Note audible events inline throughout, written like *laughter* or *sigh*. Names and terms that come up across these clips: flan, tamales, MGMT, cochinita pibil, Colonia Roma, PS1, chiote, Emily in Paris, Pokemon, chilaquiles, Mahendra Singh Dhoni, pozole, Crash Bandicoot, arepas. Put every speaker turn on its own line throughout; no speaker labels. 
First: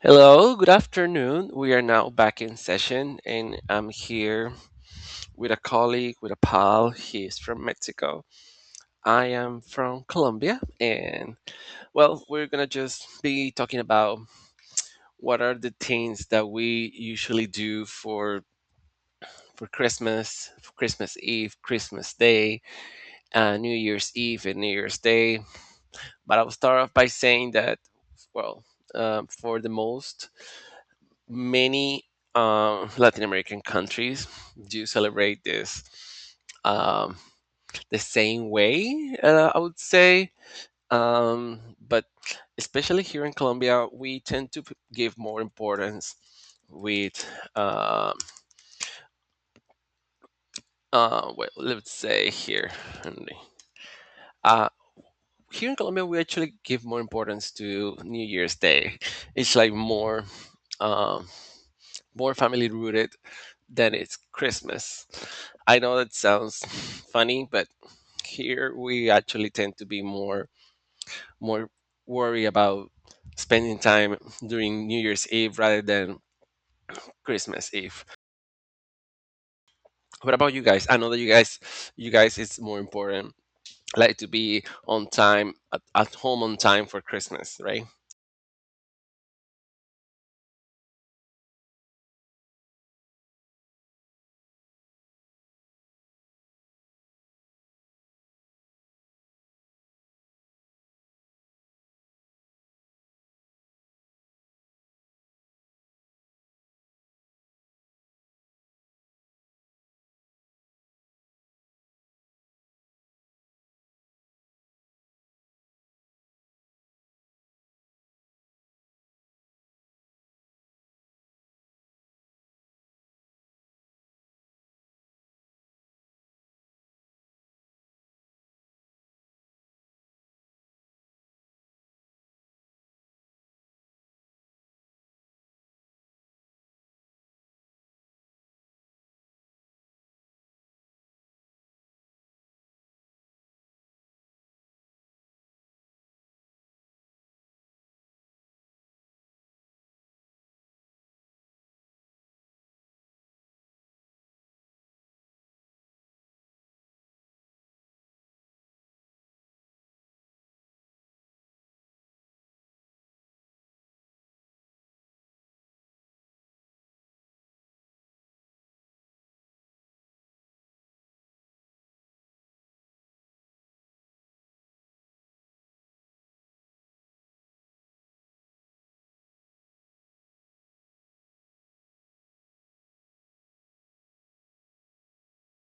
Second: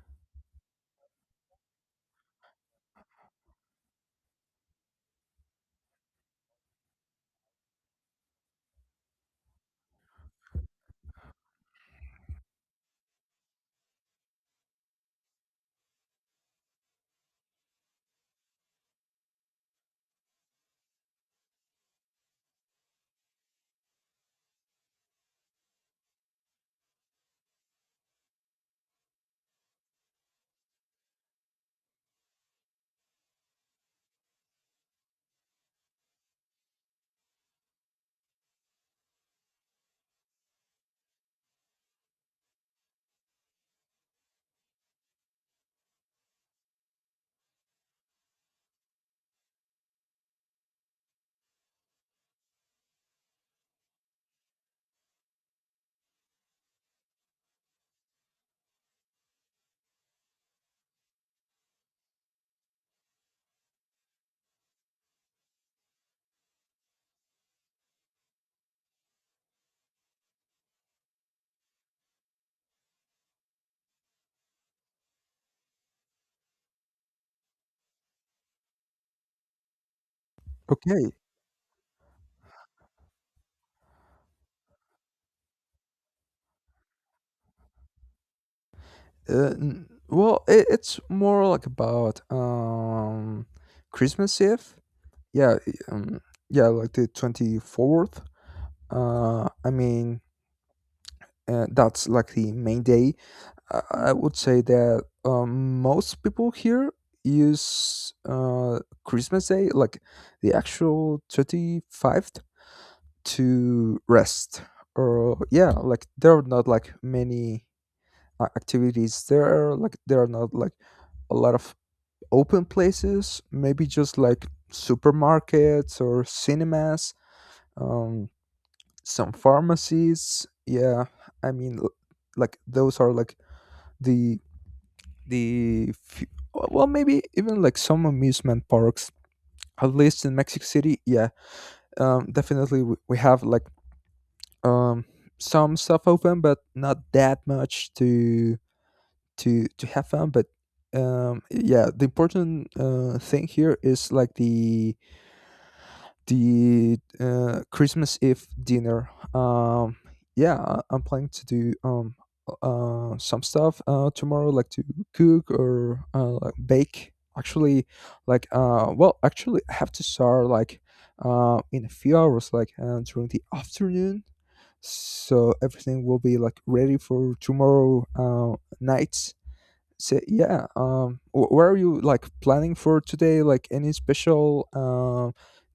Hello, good afternoon. We are now back in session, and I'm here with a colleague, with a pal. He's from Mexico. I am from Colombia, and well, we're gonna just be talking about what are the things that we usually do for Christmas, for Christmas Eve, Christmas Day, New Year's Eve, and New Year's Day. But I'll start off by saying that, well, for the most many Latin American countries do celebrate this um, the same way, I would say. Um, but especially here in Colombia, we tend to give more importance with, um well, let's say in the- Uh, here in Colombia, we actually give more importance to New Year's Day. It's like more, um more family rooted then it's Christmas. I know that sounds *laughs* funny, but here we actually tend to be more worried about spending time during New Year's Eve rather than Christmas Eve. What about you guys? I know
Okay.
that you guys it's more important like to be on time at home on time for Christmas, right?
It's more like about Christmas Eve. Yeah. Like the 24th. Uh, I mean, that's like the main day. I, I would say that most people here use Christmas Day, like the actual 25th, to rest. Or yeah, like there are not like many activities there. Like there are not like a lot of open places, maybe just like supermarkets or cinemas, um some pharmacies, yeah. i mean l- like those are like the the few. Well, maybe even like some amusement parks, at least in Mexico City, yeah. Definitely we have like um some stuff open, but not that much to to have fun. But yeah, the important thing here is like the Christmas Eve dinner. I'm planning to do some stuff tomorrow, like to cook or like bake actually. Actually I have to start like in a few hours, like during the afternoon, so everything will be like ready for tomorrow night. So yeah, where are you like planning for today? Like any special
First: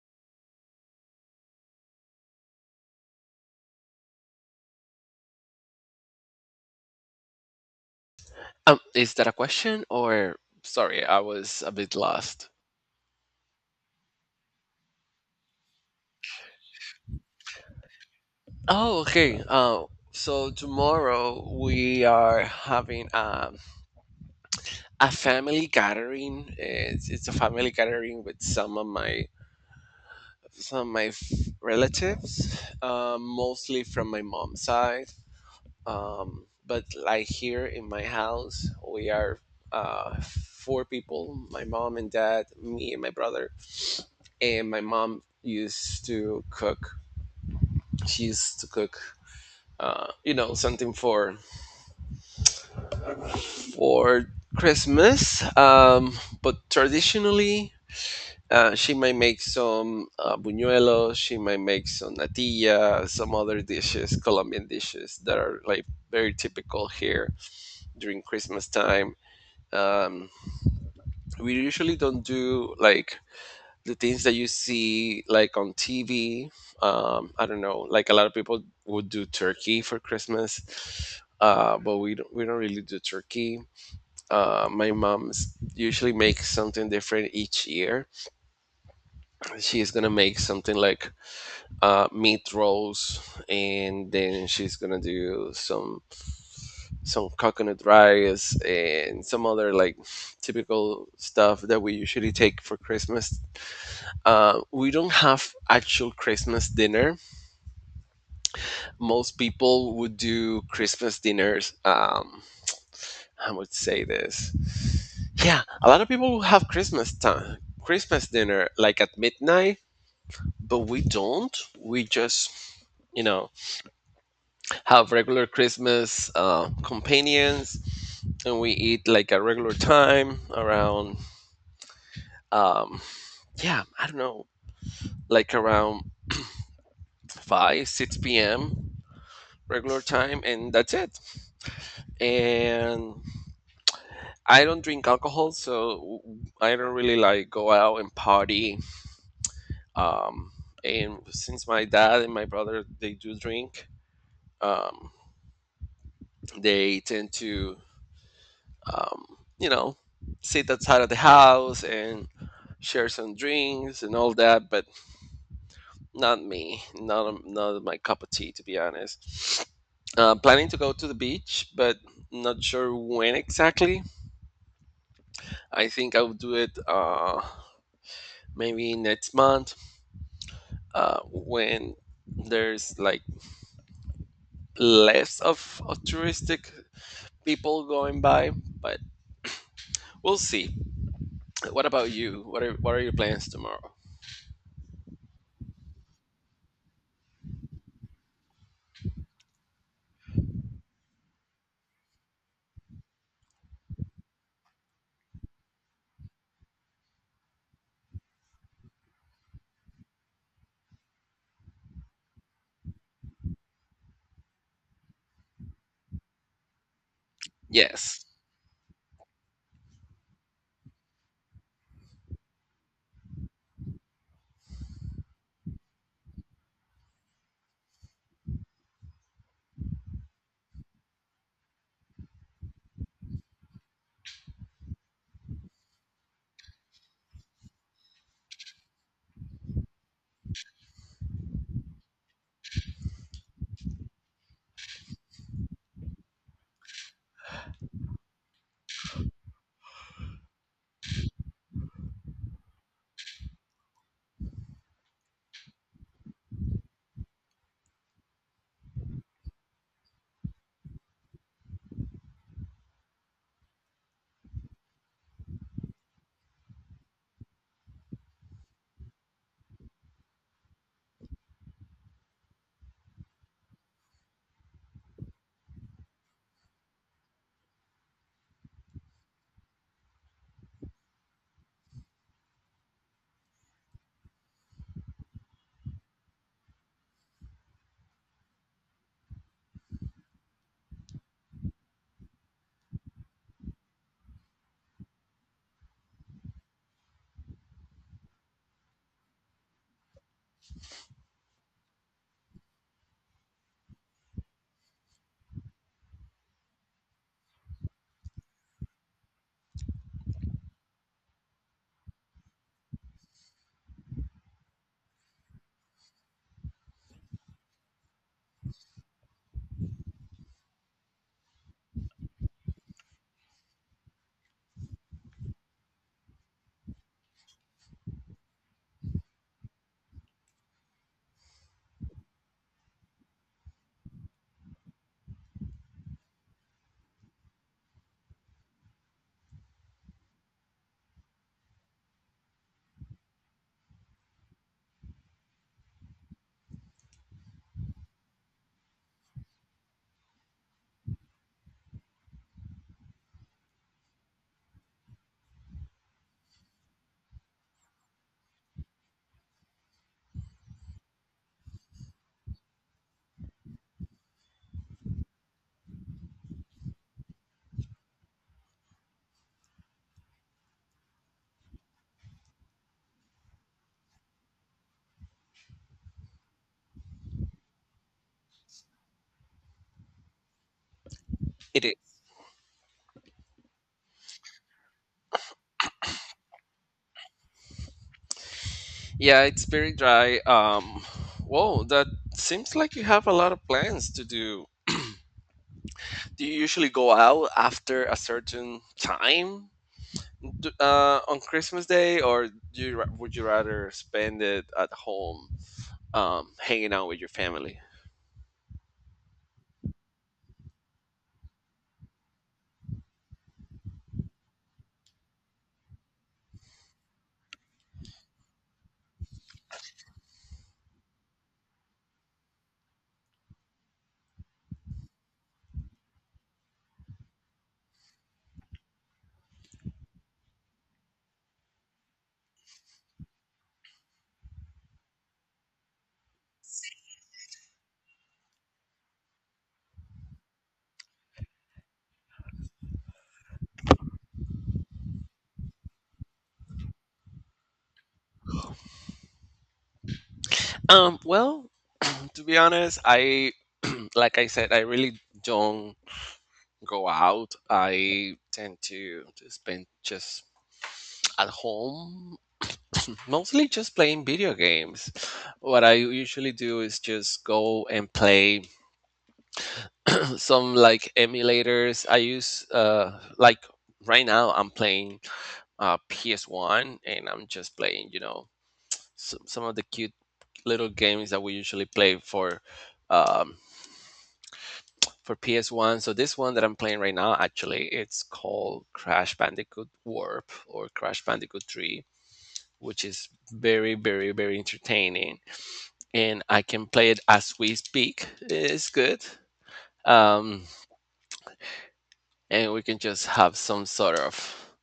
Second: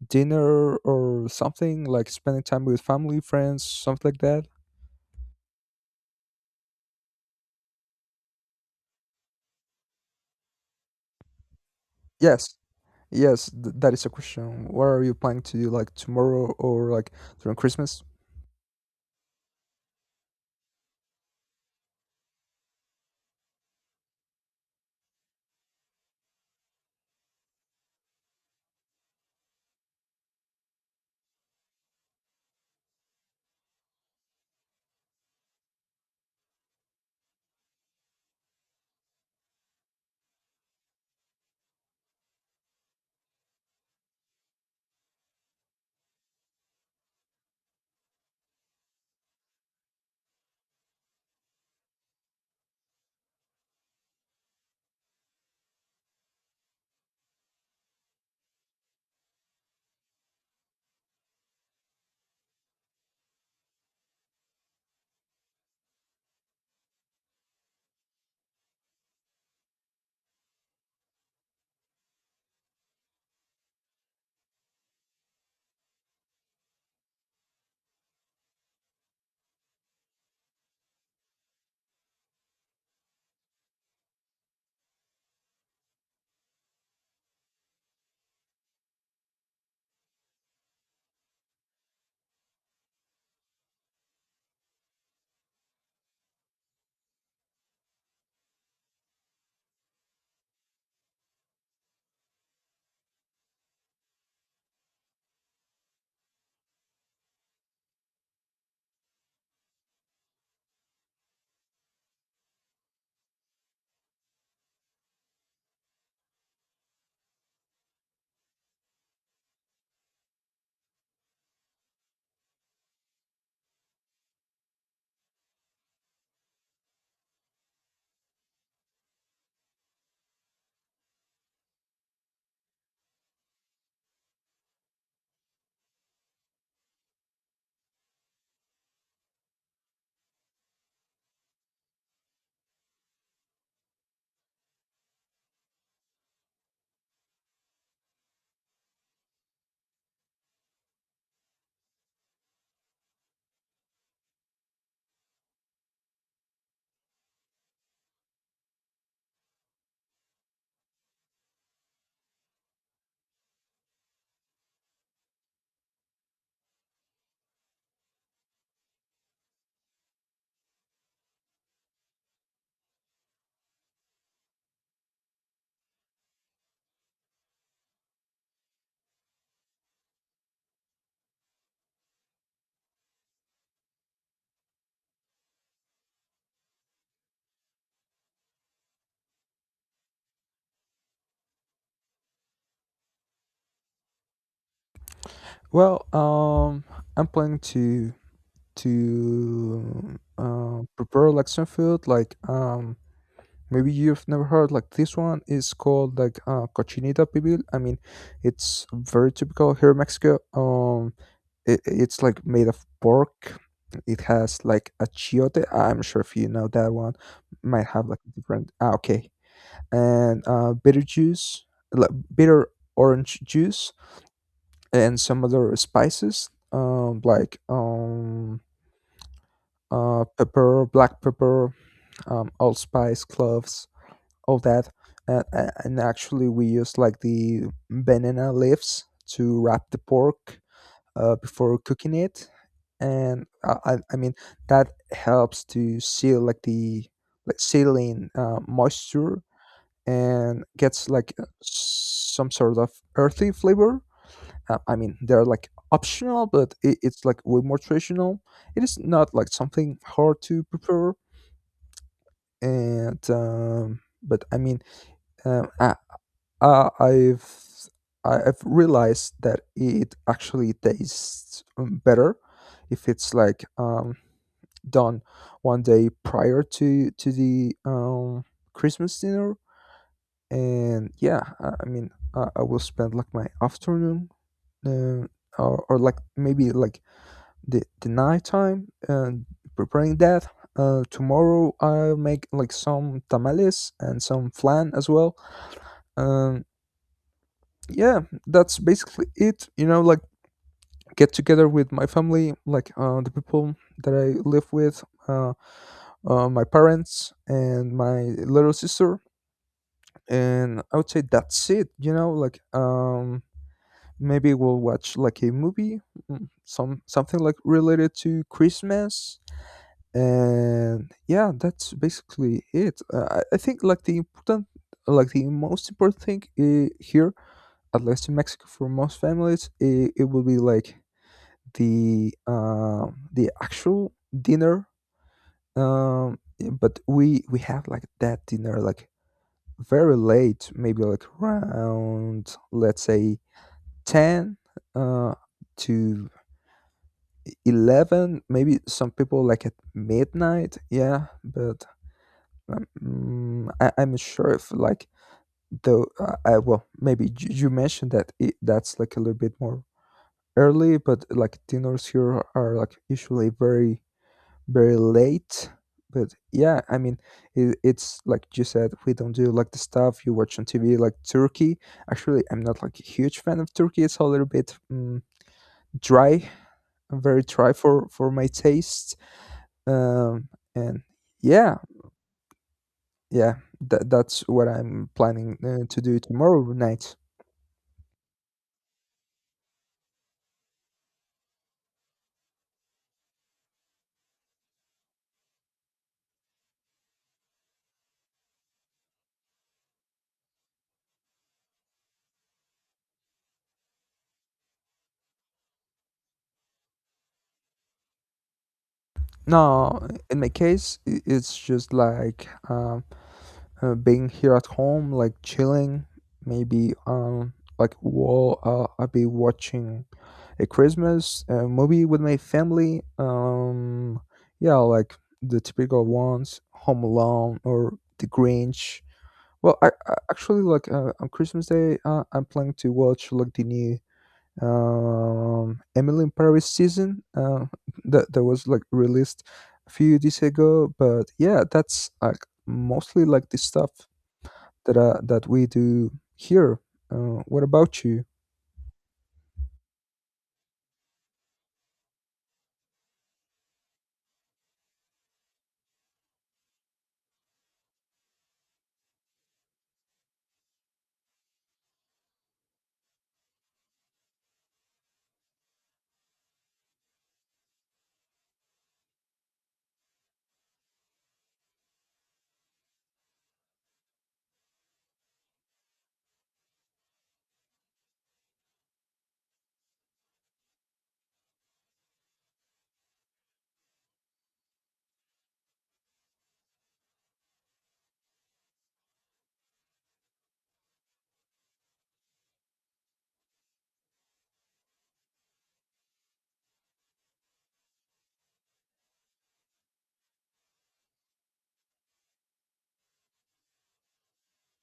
dinner or something? Like spending time with family, friends, something like that?
Is that a question, or sorry, I was a bit lost.
Yes, yes, that is a question. What are you planning to do like tomorrow or like during Christmas?
Oh, okay. So tomorrow we are having a family gathering. It's a family gathering with some of my relatives, mostly from my mom's side. But like here in my house, we are uh, four people: my mom and dad, me and my brother. And my mom used to cook. She used to cook, you know, something for Christmas. But traditionally. She might make some buñuelos. She might make some natilla, some other dishes, Colombian dishes that are like very typical here during Christmas time. Um, we usually don't do like the things that you see like on TV. I don't know, like a lot of people would do turkey for Christmas, but we don't really do turkey. My mom's usually makes something different each year. She's gonna make something like meat rolls, and then she's gonna do some coconut rice and some other like typical stuff that we usually take for Christmas. We don't have actual Christmas dinner. Most people would do Christmas dinners. I would say this. Yeah, a lot of people will have Christmas time, Christmas dinner like at midnight, but we don't. We just, you know, have regular Christmas companions, and we eat like a regular time around um, yeah, I don't know, like around 5 6 p.m. regular time, and that's it. And I don't drink alcohol, so I don't really like go out and party. Um, and since my dad and my brother they do drink, um, they tend to um, you know sit outside of the house and share some drinks and all that, but not me. Not my cup of tea, to be honest. Planning to go to the beach, but not sure when exactly. I think I'll do it maybe next month when there's like less of touristic people going by. But we'll see. What about you? What are your plans tomorrow?
Well, I'm planning to prepare like some food, like maybe you've never heard like. This one is called like cochinita pibil. I mean, it's very typical here in Mexico. It's like made of pork. It has like a chiote. I'm sure if you know that one, might have like
Yes,
different. Ah, okay, and bitter juice, like bitter orange juice, and some other spices. Pepper, black pepper, allspice, cloves, all that. And actually we used like the banana leaves to wrap the pork before cooking it, and I mean that helps to seal like the, like sealing moisture, and gets like some sort of earthy flavor. I mean they're like optional, but it, it's like way more traditional. It is not like something hard to prepare. And but I mean a- Uh, I've I've realized that it actually tastes better if it's like done one day prior to the Christmas dinner. And yeah, I mean, I will spend like my afternoon, uh, or like maybe like the night time, and preparing that. Tomorrow I'll make like some tamales and some flan as well. Um, yeah, that's basically it, you know, like get together with my family, like the people that I live with, uh, my parents and my little sister. And I would say that's it, you know, like maybe we'll watch like a movie, something like related to Christmas. And yeah, that's basically it. I think like the important, like the most important thing here, at least in Mexico, for most families, it will be like the actual dinner. um but we have like that dinner like very late, maybe like, around let's say 10 uh to 11, maybe some people like at midnight, yeah. I'm sure if like, though I, well maybe you mentioned that that's like a little bit more early, but like dinners here are like usually very late. But yeah, I mean it, it's like you said, we don't do like the stuff you watch on TV, like turkey. Actually, I'm not like a huge fan of turkey. It's a little bit dry, very dry for my taste. Um, and Yeah,
it is.
yeah, that that's what I'm planning to do tomorrow night.
Yeah, it's very dry. Whoa, that seems like you have a lot of plans to do. Do you usually go out after a certain time on Christmas Day, or do you, would you rather spend it at home, hanging out with your family?
No, in my case, it's just like being here at home, like chilling. Maybe I'll be watching a Christmas movie with my family. Yeah, like the typical ones, Home Alone or The Grinch. Well, I actually like on Christmas Day, I'm planning to watch like the new Emily in Paris season that was like released a few days ago. But yeah, that's like mostly like the stuff that that we do here. What about you?
Well, *clears throat* to be honest, I *clears throat* like I said, I really don't go out. I tend to spend just at home mostly just playing video games. What I usually do is just go and play *clears throat* some like emulators. I use like right now I'm playing PS1, and I'm just playing, you know, some of the cute little games that we usually play um for PS1. So this one that I'm playing right now actually it's called Crash Bandicoot Warp or Crash Bandicoot 3, which is very entertaining, and I can play it as we speak. It's good. Um, and we can just have some sort of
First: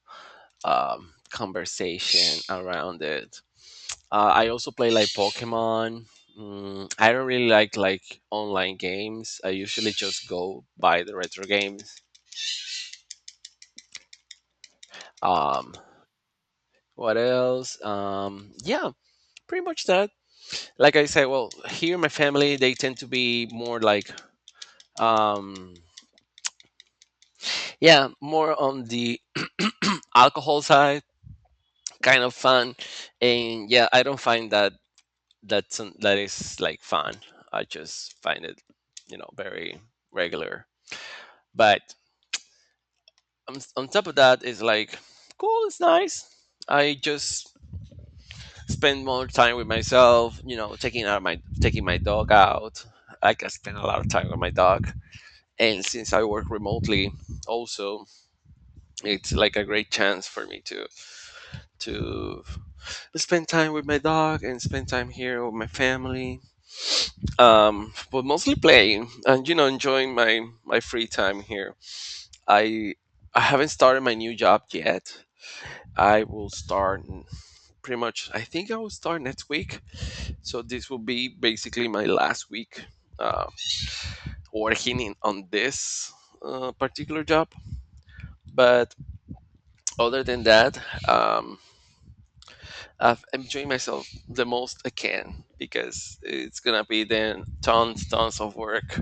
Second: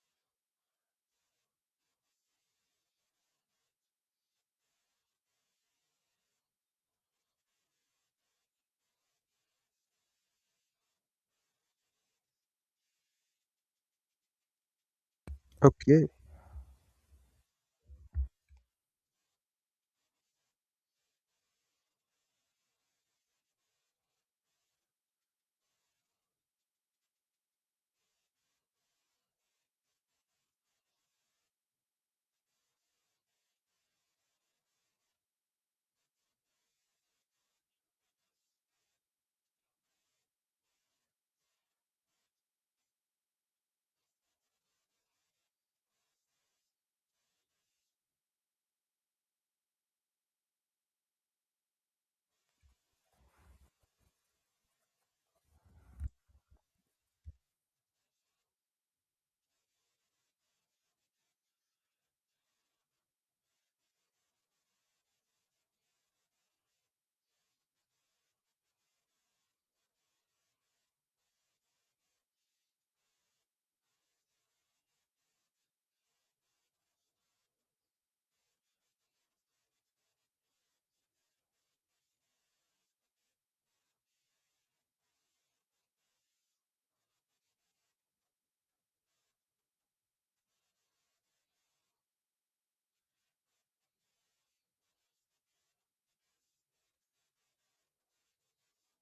conversation around it. I also play like Pokemon. Mm, I don't really like online games. I usually just go buy the retro games. Um,
Okay.
what else? Yeah, pretty much that. Like I said, well, here my family they tend to be more like um yeah, more on the *clears throat* alcohol side, kind of fun, and yeah, I don't find that that is like fun. I just find it, you know, very regular. But on top of that, it's like cool. It's nice. I just spend more time with myself. You know, taking my dog out. Like I spend a lot of time with my dog, and since I work remotely, also it's like a great chance for me to spend time with my dog and spend time here with my family. But mostly playing and you know enjoying my free time here. I I haven't started my new job yet. I will pretty much. I think I will start next week. So this will be basically my last week uh, working on this particular job. But other than that, um, I've enjoyed myself the most I can because it's gonna be then tons of work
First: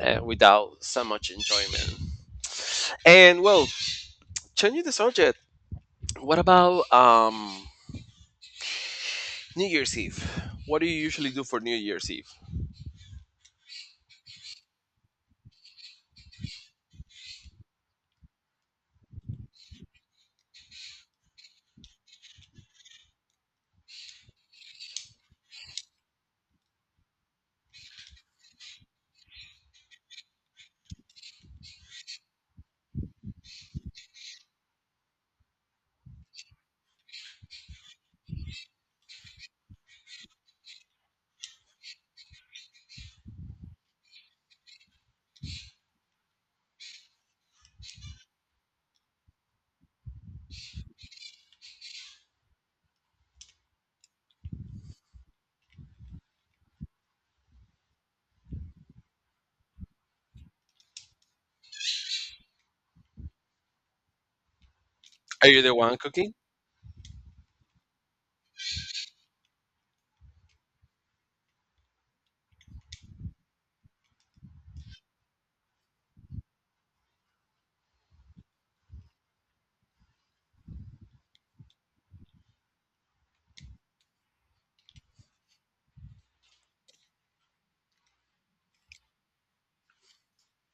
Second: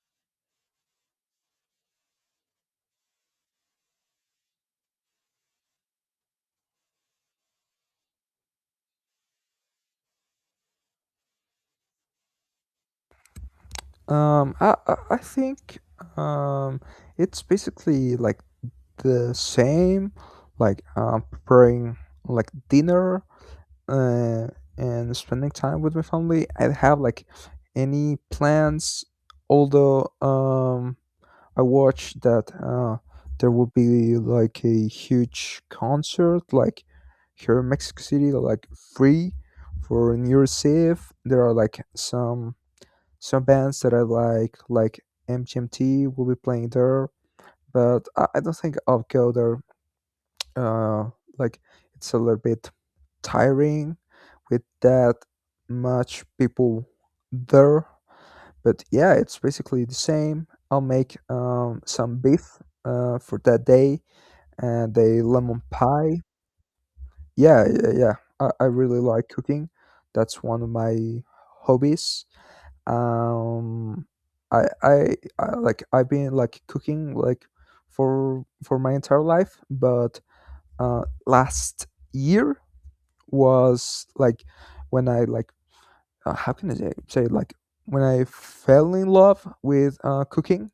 without so much enjoyment. And well, changing the subject, what about New Year's Eve? What do you usually do for New Year's Eve?
I think um, it's basically like the same, like preparing like dinner, uh, and spending time with my family. I don't have like any plans, although I watched that there will be like a huge concert, like here in Mexico City, like free, for New Year's Eve. There are like some bands that I like MGMT will be playing there, but I don't think I'll go there uh, like it's a little bit tiring with that much people there. But yeah, it's basically the same. I'll make some beef for that day, and a
Are you
lemon
the one
pie.
cooking?
Yeah, I really like cooking. That's one of my hobbies. Um I Like I've been like cooking like for my entire life, but last year was like when I like, how can I say, say like, when I fell in love with cooking.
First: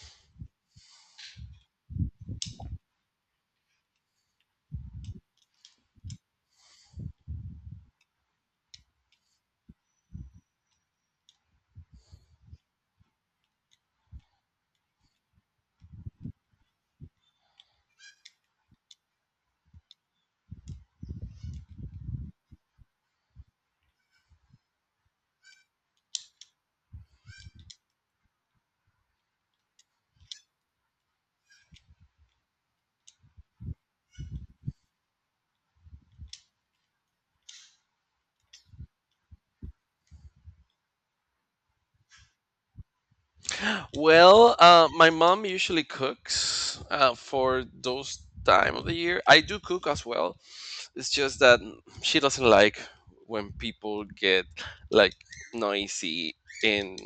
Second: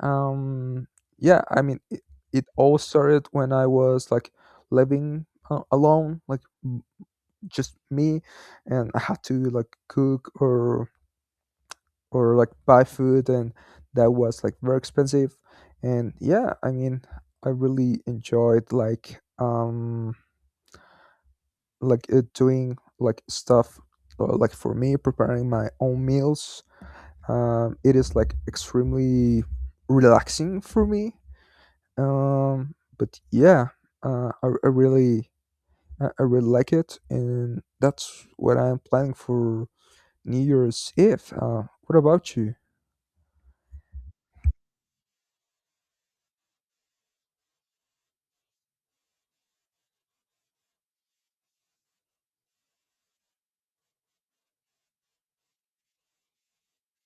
Um, yeah, I mean it, it all started when I was like living alone, like just me, and I had to like cook or like buy food, and that was like very expensive. And yeah, I mean I really enjoyed like doing like stuff, like, for me, preparing my own meals. It is like extremely relaxing for me. But Yeah, I really, I really like it, and that's what I'm planning for New Year's Eve. Uh, what about you?
Well, my mom usually cooks for those time of the year. I do cook as well. It's just that she doesn't like when people get like noisy in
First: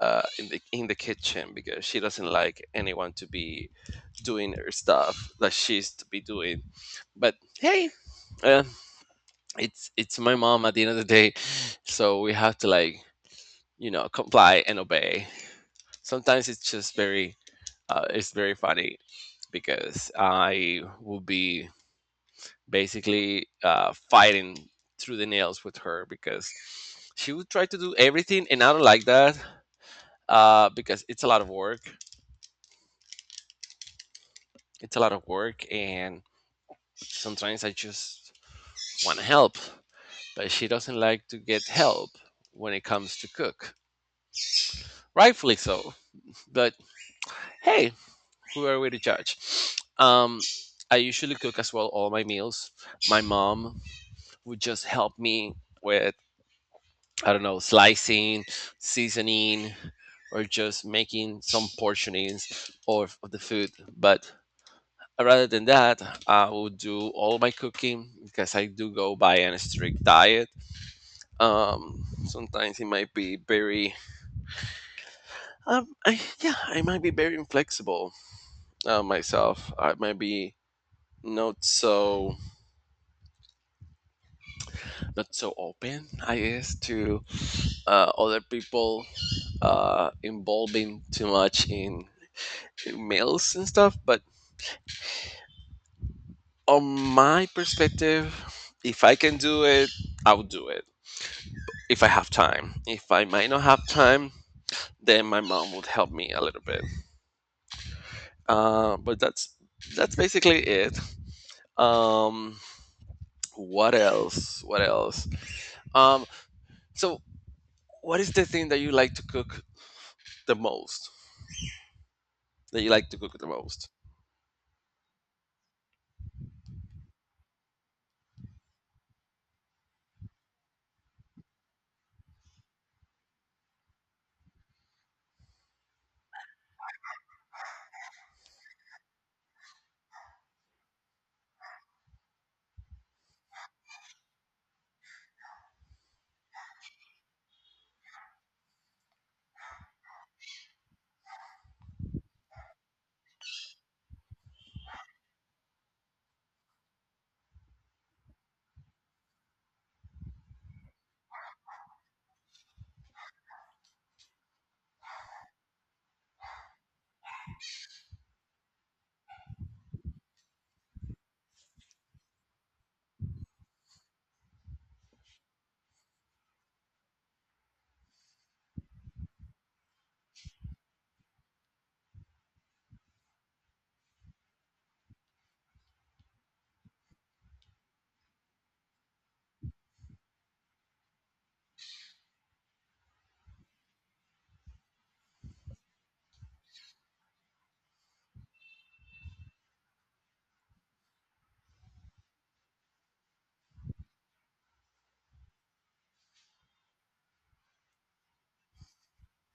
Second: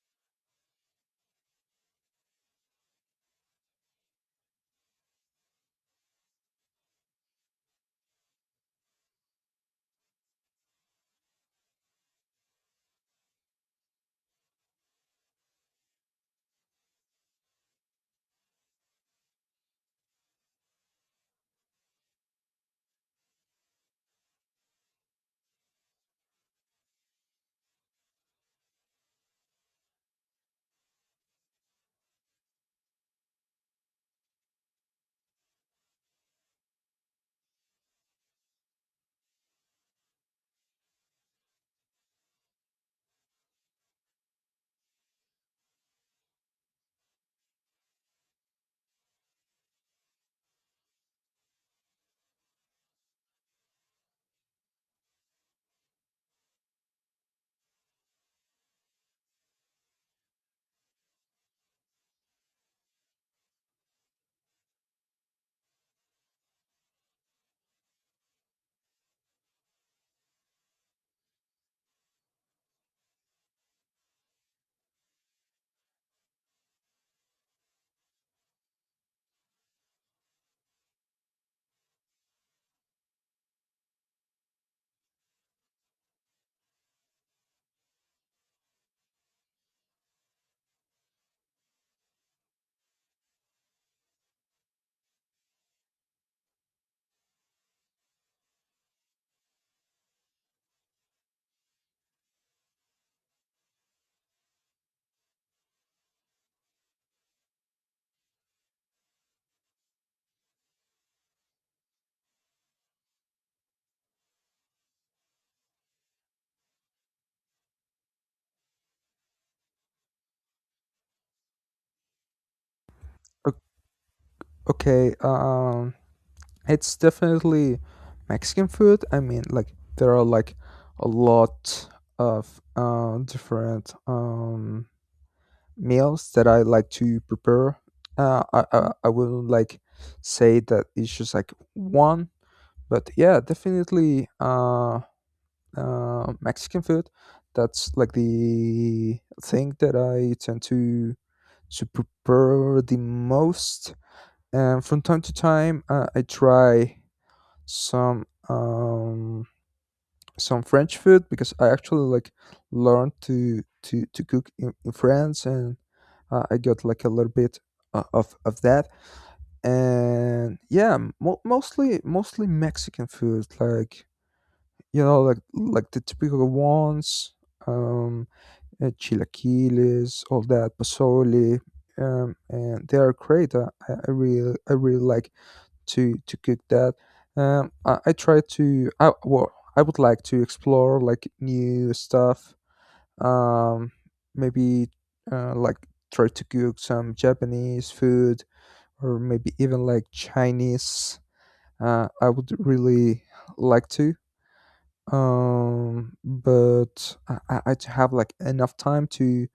in the kitchen because she doesn't like anyone to be doing her stuff that she's to be doing. But hey, uh, it's my mom at the end of the day, so we have to like you know comply and obey. Sometimes it's just very it's very funny because I will be basically fighting through the nails with her because she would try to do everything, and I don't like that because it's a lot of work. It's a lot of work, and sometimes I just want to help, but she doesn't like to get help when it comes to cook. Rightfully so, but hey, who are we to judge? Um, I usually cook as well all my meals. My mom would just help me with I don't know, slicing, seasoning, or just making some portionings of the food. But rather than that, I would do all my cooking because I do go by a strict diet. Sometimes it might be very, yeah, I might be very inflexible myself. I might be not so not so open I guess to other people involving too much in males and stuff. But on my perspective, if I can do it, I'll do it. If I have time. If I might not have time, then my mom would help me a little bit. But that's basically it. Um, what else? What else? Um, so what is the thing that you like to cook the most? That you like to cook the
O-
most?
okay, it's definitely Mexican food. I mean, like, there are like a lot of different meals that I like to prepare. I wouldn't like say that it's just like one, but yeah, definitely Mexican food. That's like the thing that I tend to prepare the most. And from time to time, I try some um, some French food, because I actually like learned to to cook in France, and I got like a little bit of that. And yeah, mostly, mostly Mexican food, like, you know, like the typical ones, um, chilaquiles, all that, pozole, and they are great. I really like to cook that. I try to, I, well, I would like to explore like new stuff, um, maybe like try to cook some Japanese food, or maybe even like Chinese. I would really like to, but I to have like enough time to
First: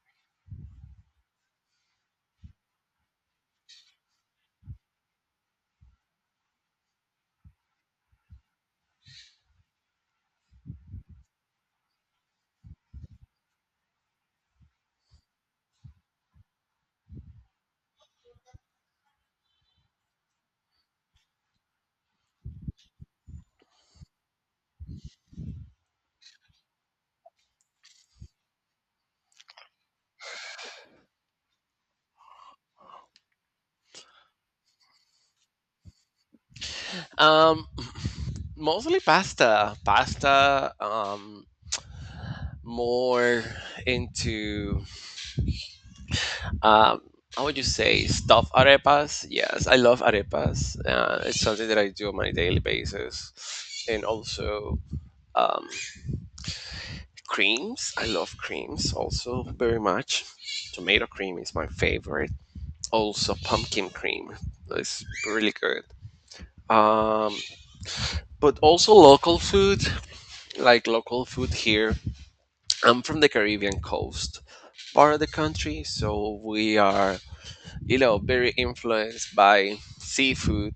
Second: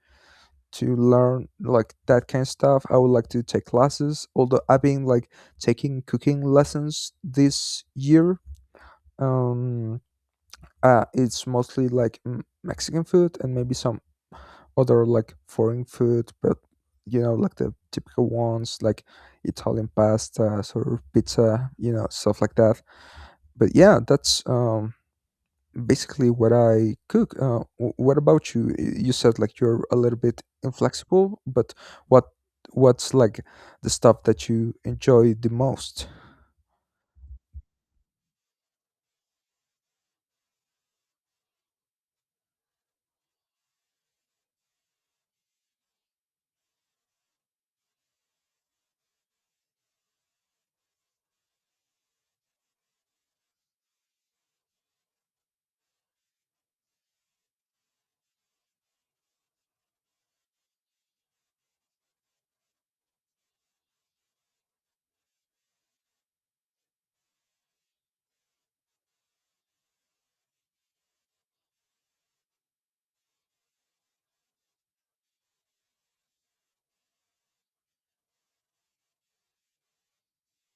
learn like that kind of stuff. I would like to take classes, although I've been like taking cooking lessons this year. Um, it's mostly like Mexican food and maybe some other like foreign food, but you know, like the typical ones, like Italian pasta or pizza, you know, stuff like that. But yeah, that's basically what I cook. What about you? You said like you're a little bit inflexible, but what, what's like the stuff that you enjoy the most?
Um, *laughs* *clears throat* mostly pasta. Pasta. More into um, how would you say stuffed arepas? Yes, I love arepas. It's something that I do on my daily basis, and also um, creams. I love creams also very much. Tomato cream is my favorite. Also pumpkin cream is really good. Um, but also local food, like local food here. I'm from the Caribbean coast part of the country, so we are you know very influenced by seafood,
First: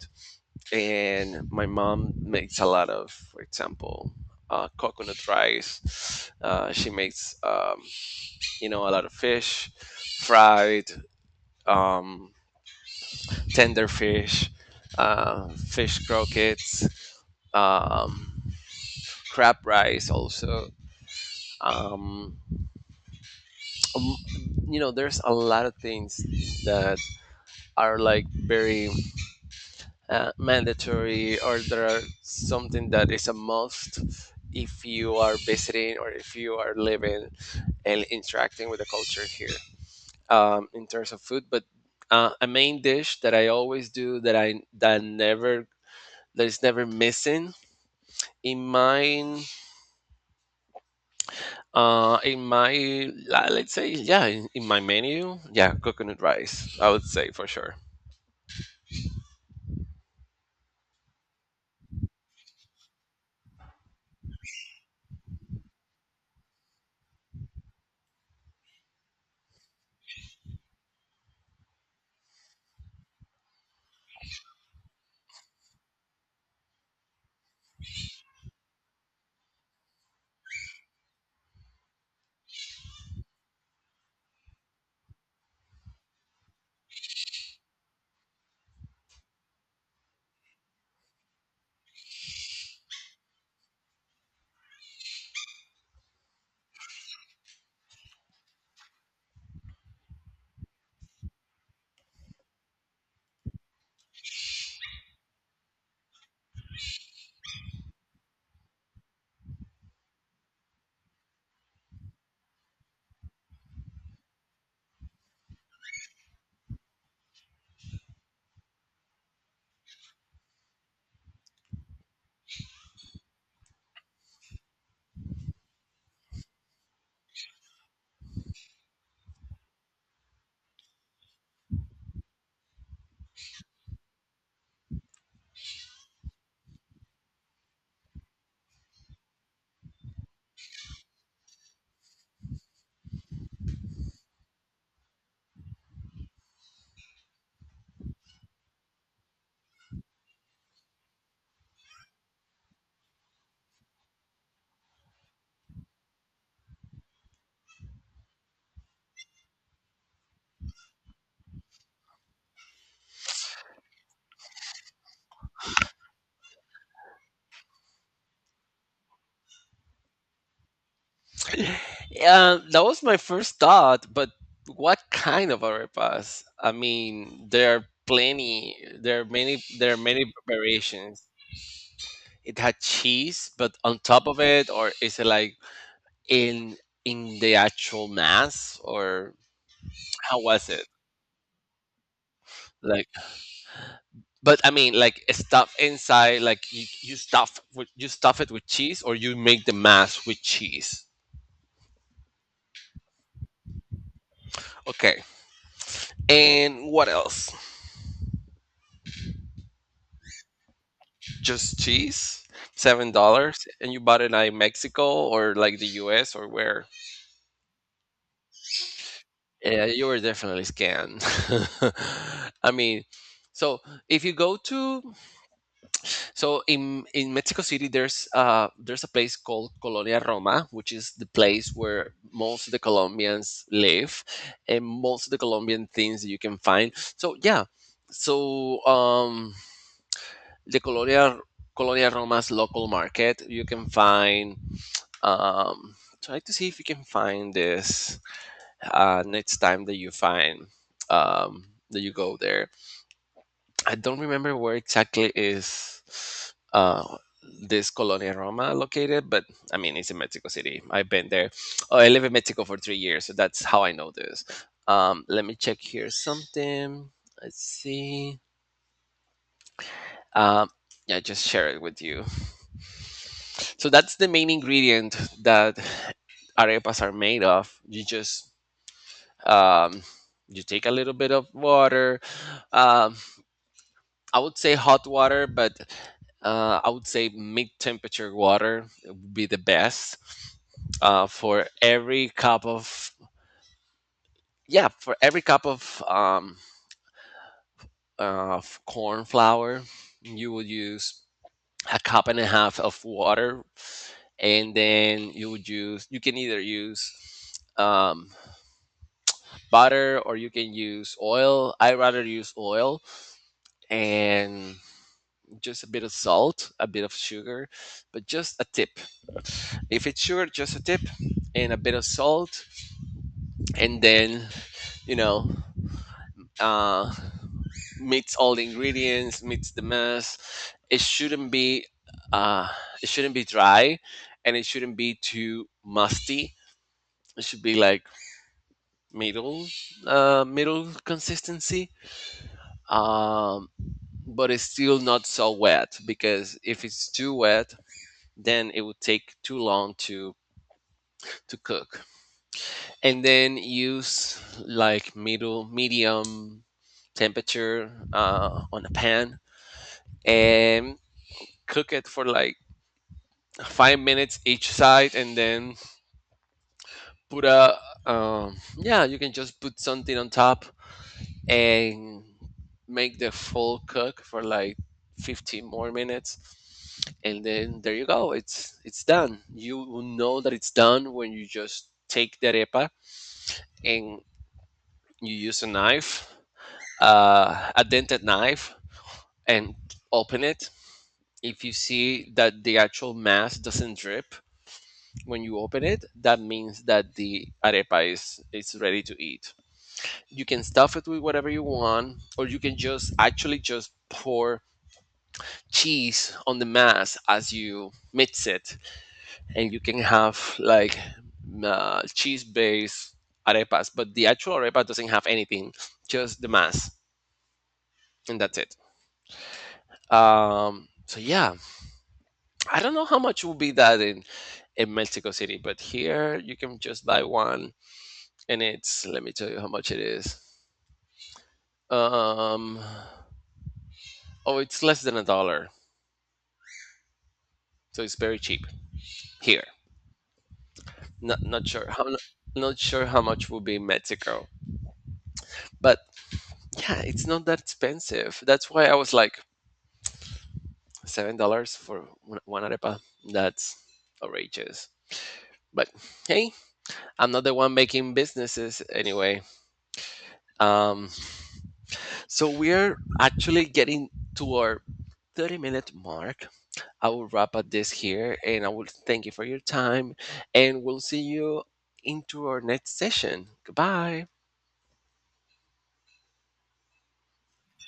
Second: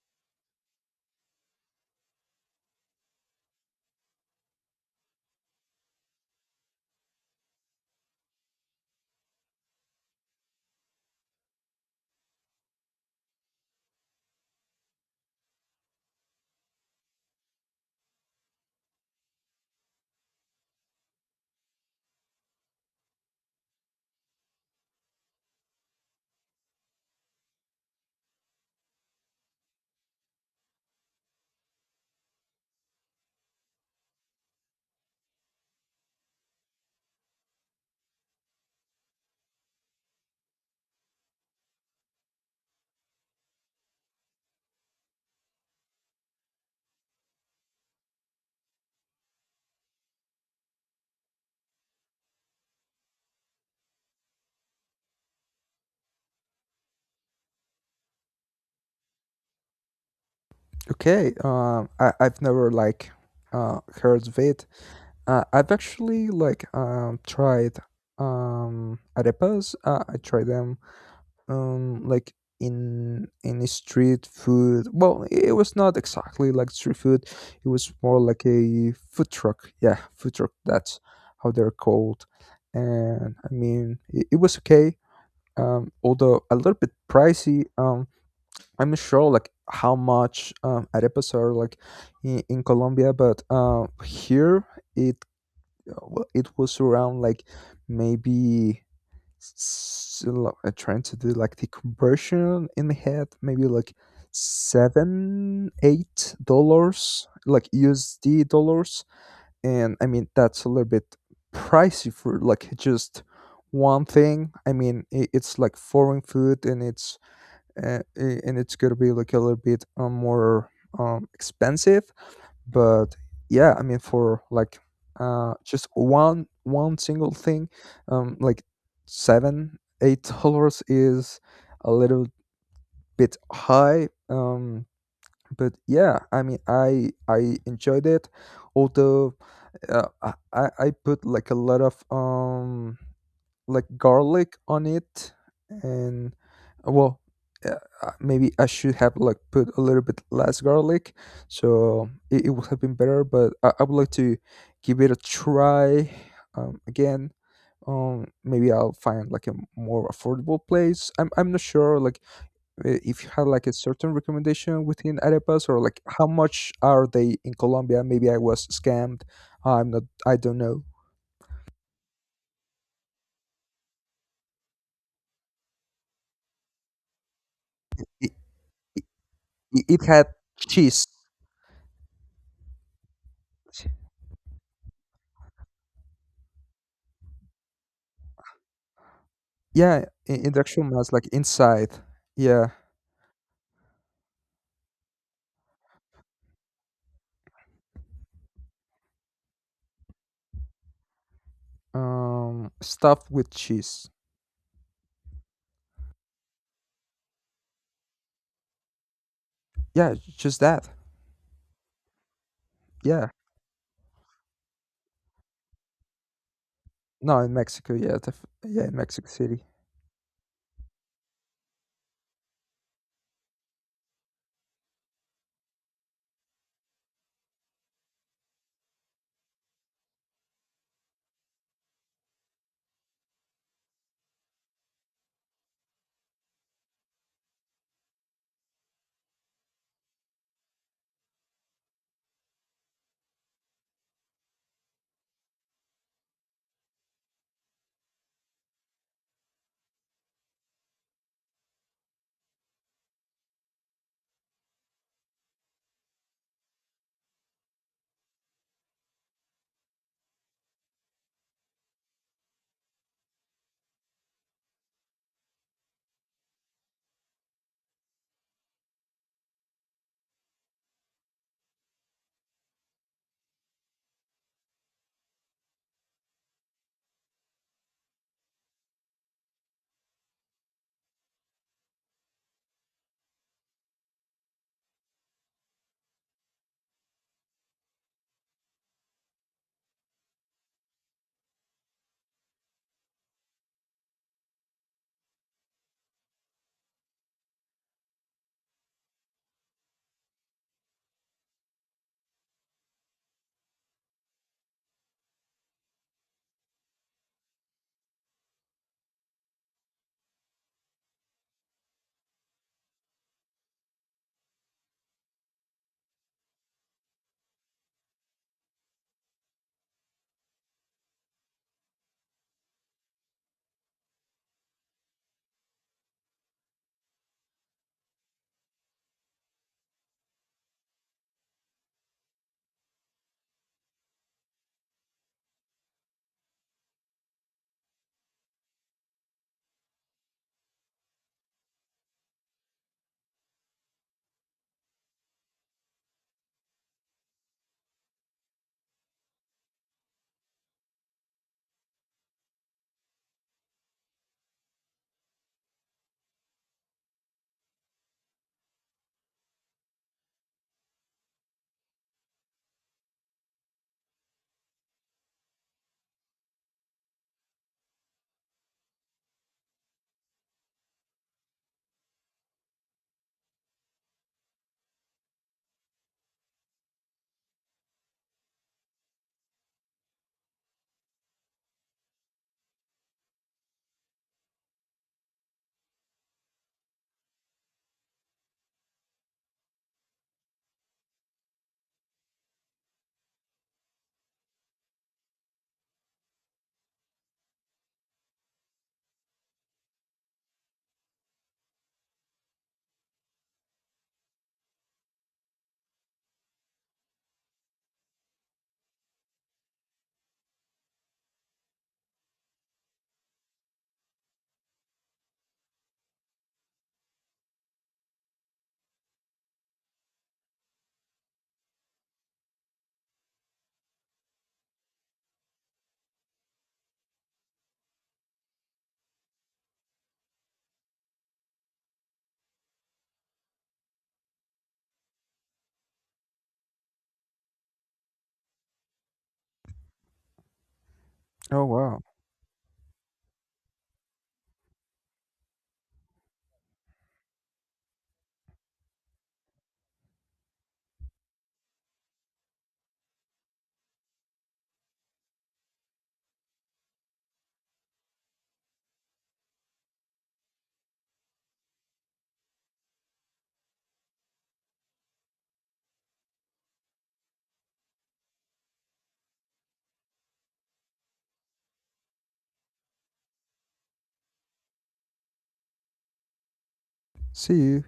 and my mom makes a lot of, for example, coconut rice. She makes, you know, a lot of fish, fried, um, tender fish, fish croquettes, um, crab rice also. Um, um, you know, there's a lot of things that are like very mandatory, or there are something that is a must if you are visiting or if you are living and interacting with the culture here in terms of food. But a main dish that I always do that never that is never missing in my in my let's say yeah in my menu yeah coconut rice I would say for sure.
Okay, I've never like heard of it. I've actually like tried arepas. I tried them um like in a street food. Well, it was not exactly like street food. It was more like a food truck. Yeah, food truck. That's how they're called. And I mean, it was okay. Although a little bit pricey. I'm not sure like how much arepas are like in Colombia, but here it well, it was around like maybe trying to do like the conversion in my head, maybe like $7-8, like USD dollars. And I mean that's a little bit pricey for like just one thing. I mean, it's like foreign food, and it's and it's gonna be like a little bit more expensive. But yeah, I mean, for like just one single thing, like $7-8 is a little bit high. But yeah, I mean, I enjoyed it. Although, I put like a lot of garlic on it. And well, uh, maybe I should have like put a little bit less garlic, so it would have been better. But I would like to give it a try again. Maybe I'll find like a more affordable place. I'm not sure like if you have like a certain recommendation within arepas, or like how much are they in Colombia. Maybe I was scammed. I'm not, I don't know.
That was my first thought, but what kind of arepas? I mean, there are
it,
plenty. There are many.
it,
There are
it
many
had cheese.
variations. It had cheese, but on top of it, or is it like in in the actual mass, or
Yeah,
how
in the
was
actual
it?
mass, like inside. Yeah.
Like, but stuff inside, like you stuff with, you stuff it with cheese, or you make the mass with cheese.
Stuffed with cheese.
Okay, and what else?
Yeah, just that.
Just cheese? Seven
Yeah.
dollars? And you bought it like Mexico or like the US or where?
No, in Mexico. Yeah, yeah, in Mexico City.
Yeah, you were definitely scanned. *laughs* I mean, so if you go to so In Mexico City, there's a place called Colonia Roma, which is the place where most of the Colombians live, and most of the Colombian things that you can find. So yeah, so um the Colonia Colonia Roma's local market, you can find. Um, Try to see if you can find this next time that you find um, that you go there. I don't remember where exactly is uh, this Colonia Roma located, but I mean it's in Mexico City. I've been there. Oh, I live in Mexico for 3 years, so that's how I know this. Let me check here something. Let's see. Um, yeah, just share it with you. So that's the main ingredient that arepas are made of. You just um, you take a little bit of water. Um, I would say hot water, but I would say mid-temperature water would be the best for every cup of yeah for every cup of um, of corn flour. You will use a cup and a half of water, and then you can either use um, butter, or you can use oil. I rather use oil, and just a bit of salt, a bit of sugar, but just a tip. If it's sugar, just a tip, and a bit of salt. And then, you know uh, mix all the ingredients, mix the mess. It shouldn't be uh, it shouldn't be dry, and it shouldn't be too musty. It should be like middle, middle consistency. um, but it's still not so wet, because if it's too wet, then it would take too long to cook. And then use like middle medium temperature on a pan, and cook it for like 5 minutes each side, and then put a yeah, you can just put something on top, and make the full cook for like 15 more minutes. And then there you go, it's done. You will know that it's done when you just take the arepa and you use a knife, a dented knife, and open it. If you see that the actual mass doesn't drip when you open it, that means that the arepa is ready to eat. You can stuff it with whatever you want, or you can just actually just pour cheese on the mass as you mix it, and you can have like cheese-based arepas. But the actual arepa doesn't have anything, just the mass, and that's it. So yeah, I don't know how much will be that in Mexico City, but here you can just buy one, and it's let me tell you how much it is. Um, oh, it's less than a dollar, so it's very cheap here. Not
Oh
not sure
wow.
how much will be in Mexico, but yeah, it's not that expensive. That's why I was like $7 for one arepa. That's outrageous. But hey, I'm not the one making businesses anyway. Um, so we're actually getting to our 30-minute minute mark. I will wrap up this here, and I will thank you for your time, and we'll see you into our next session. Goodbye.
See you.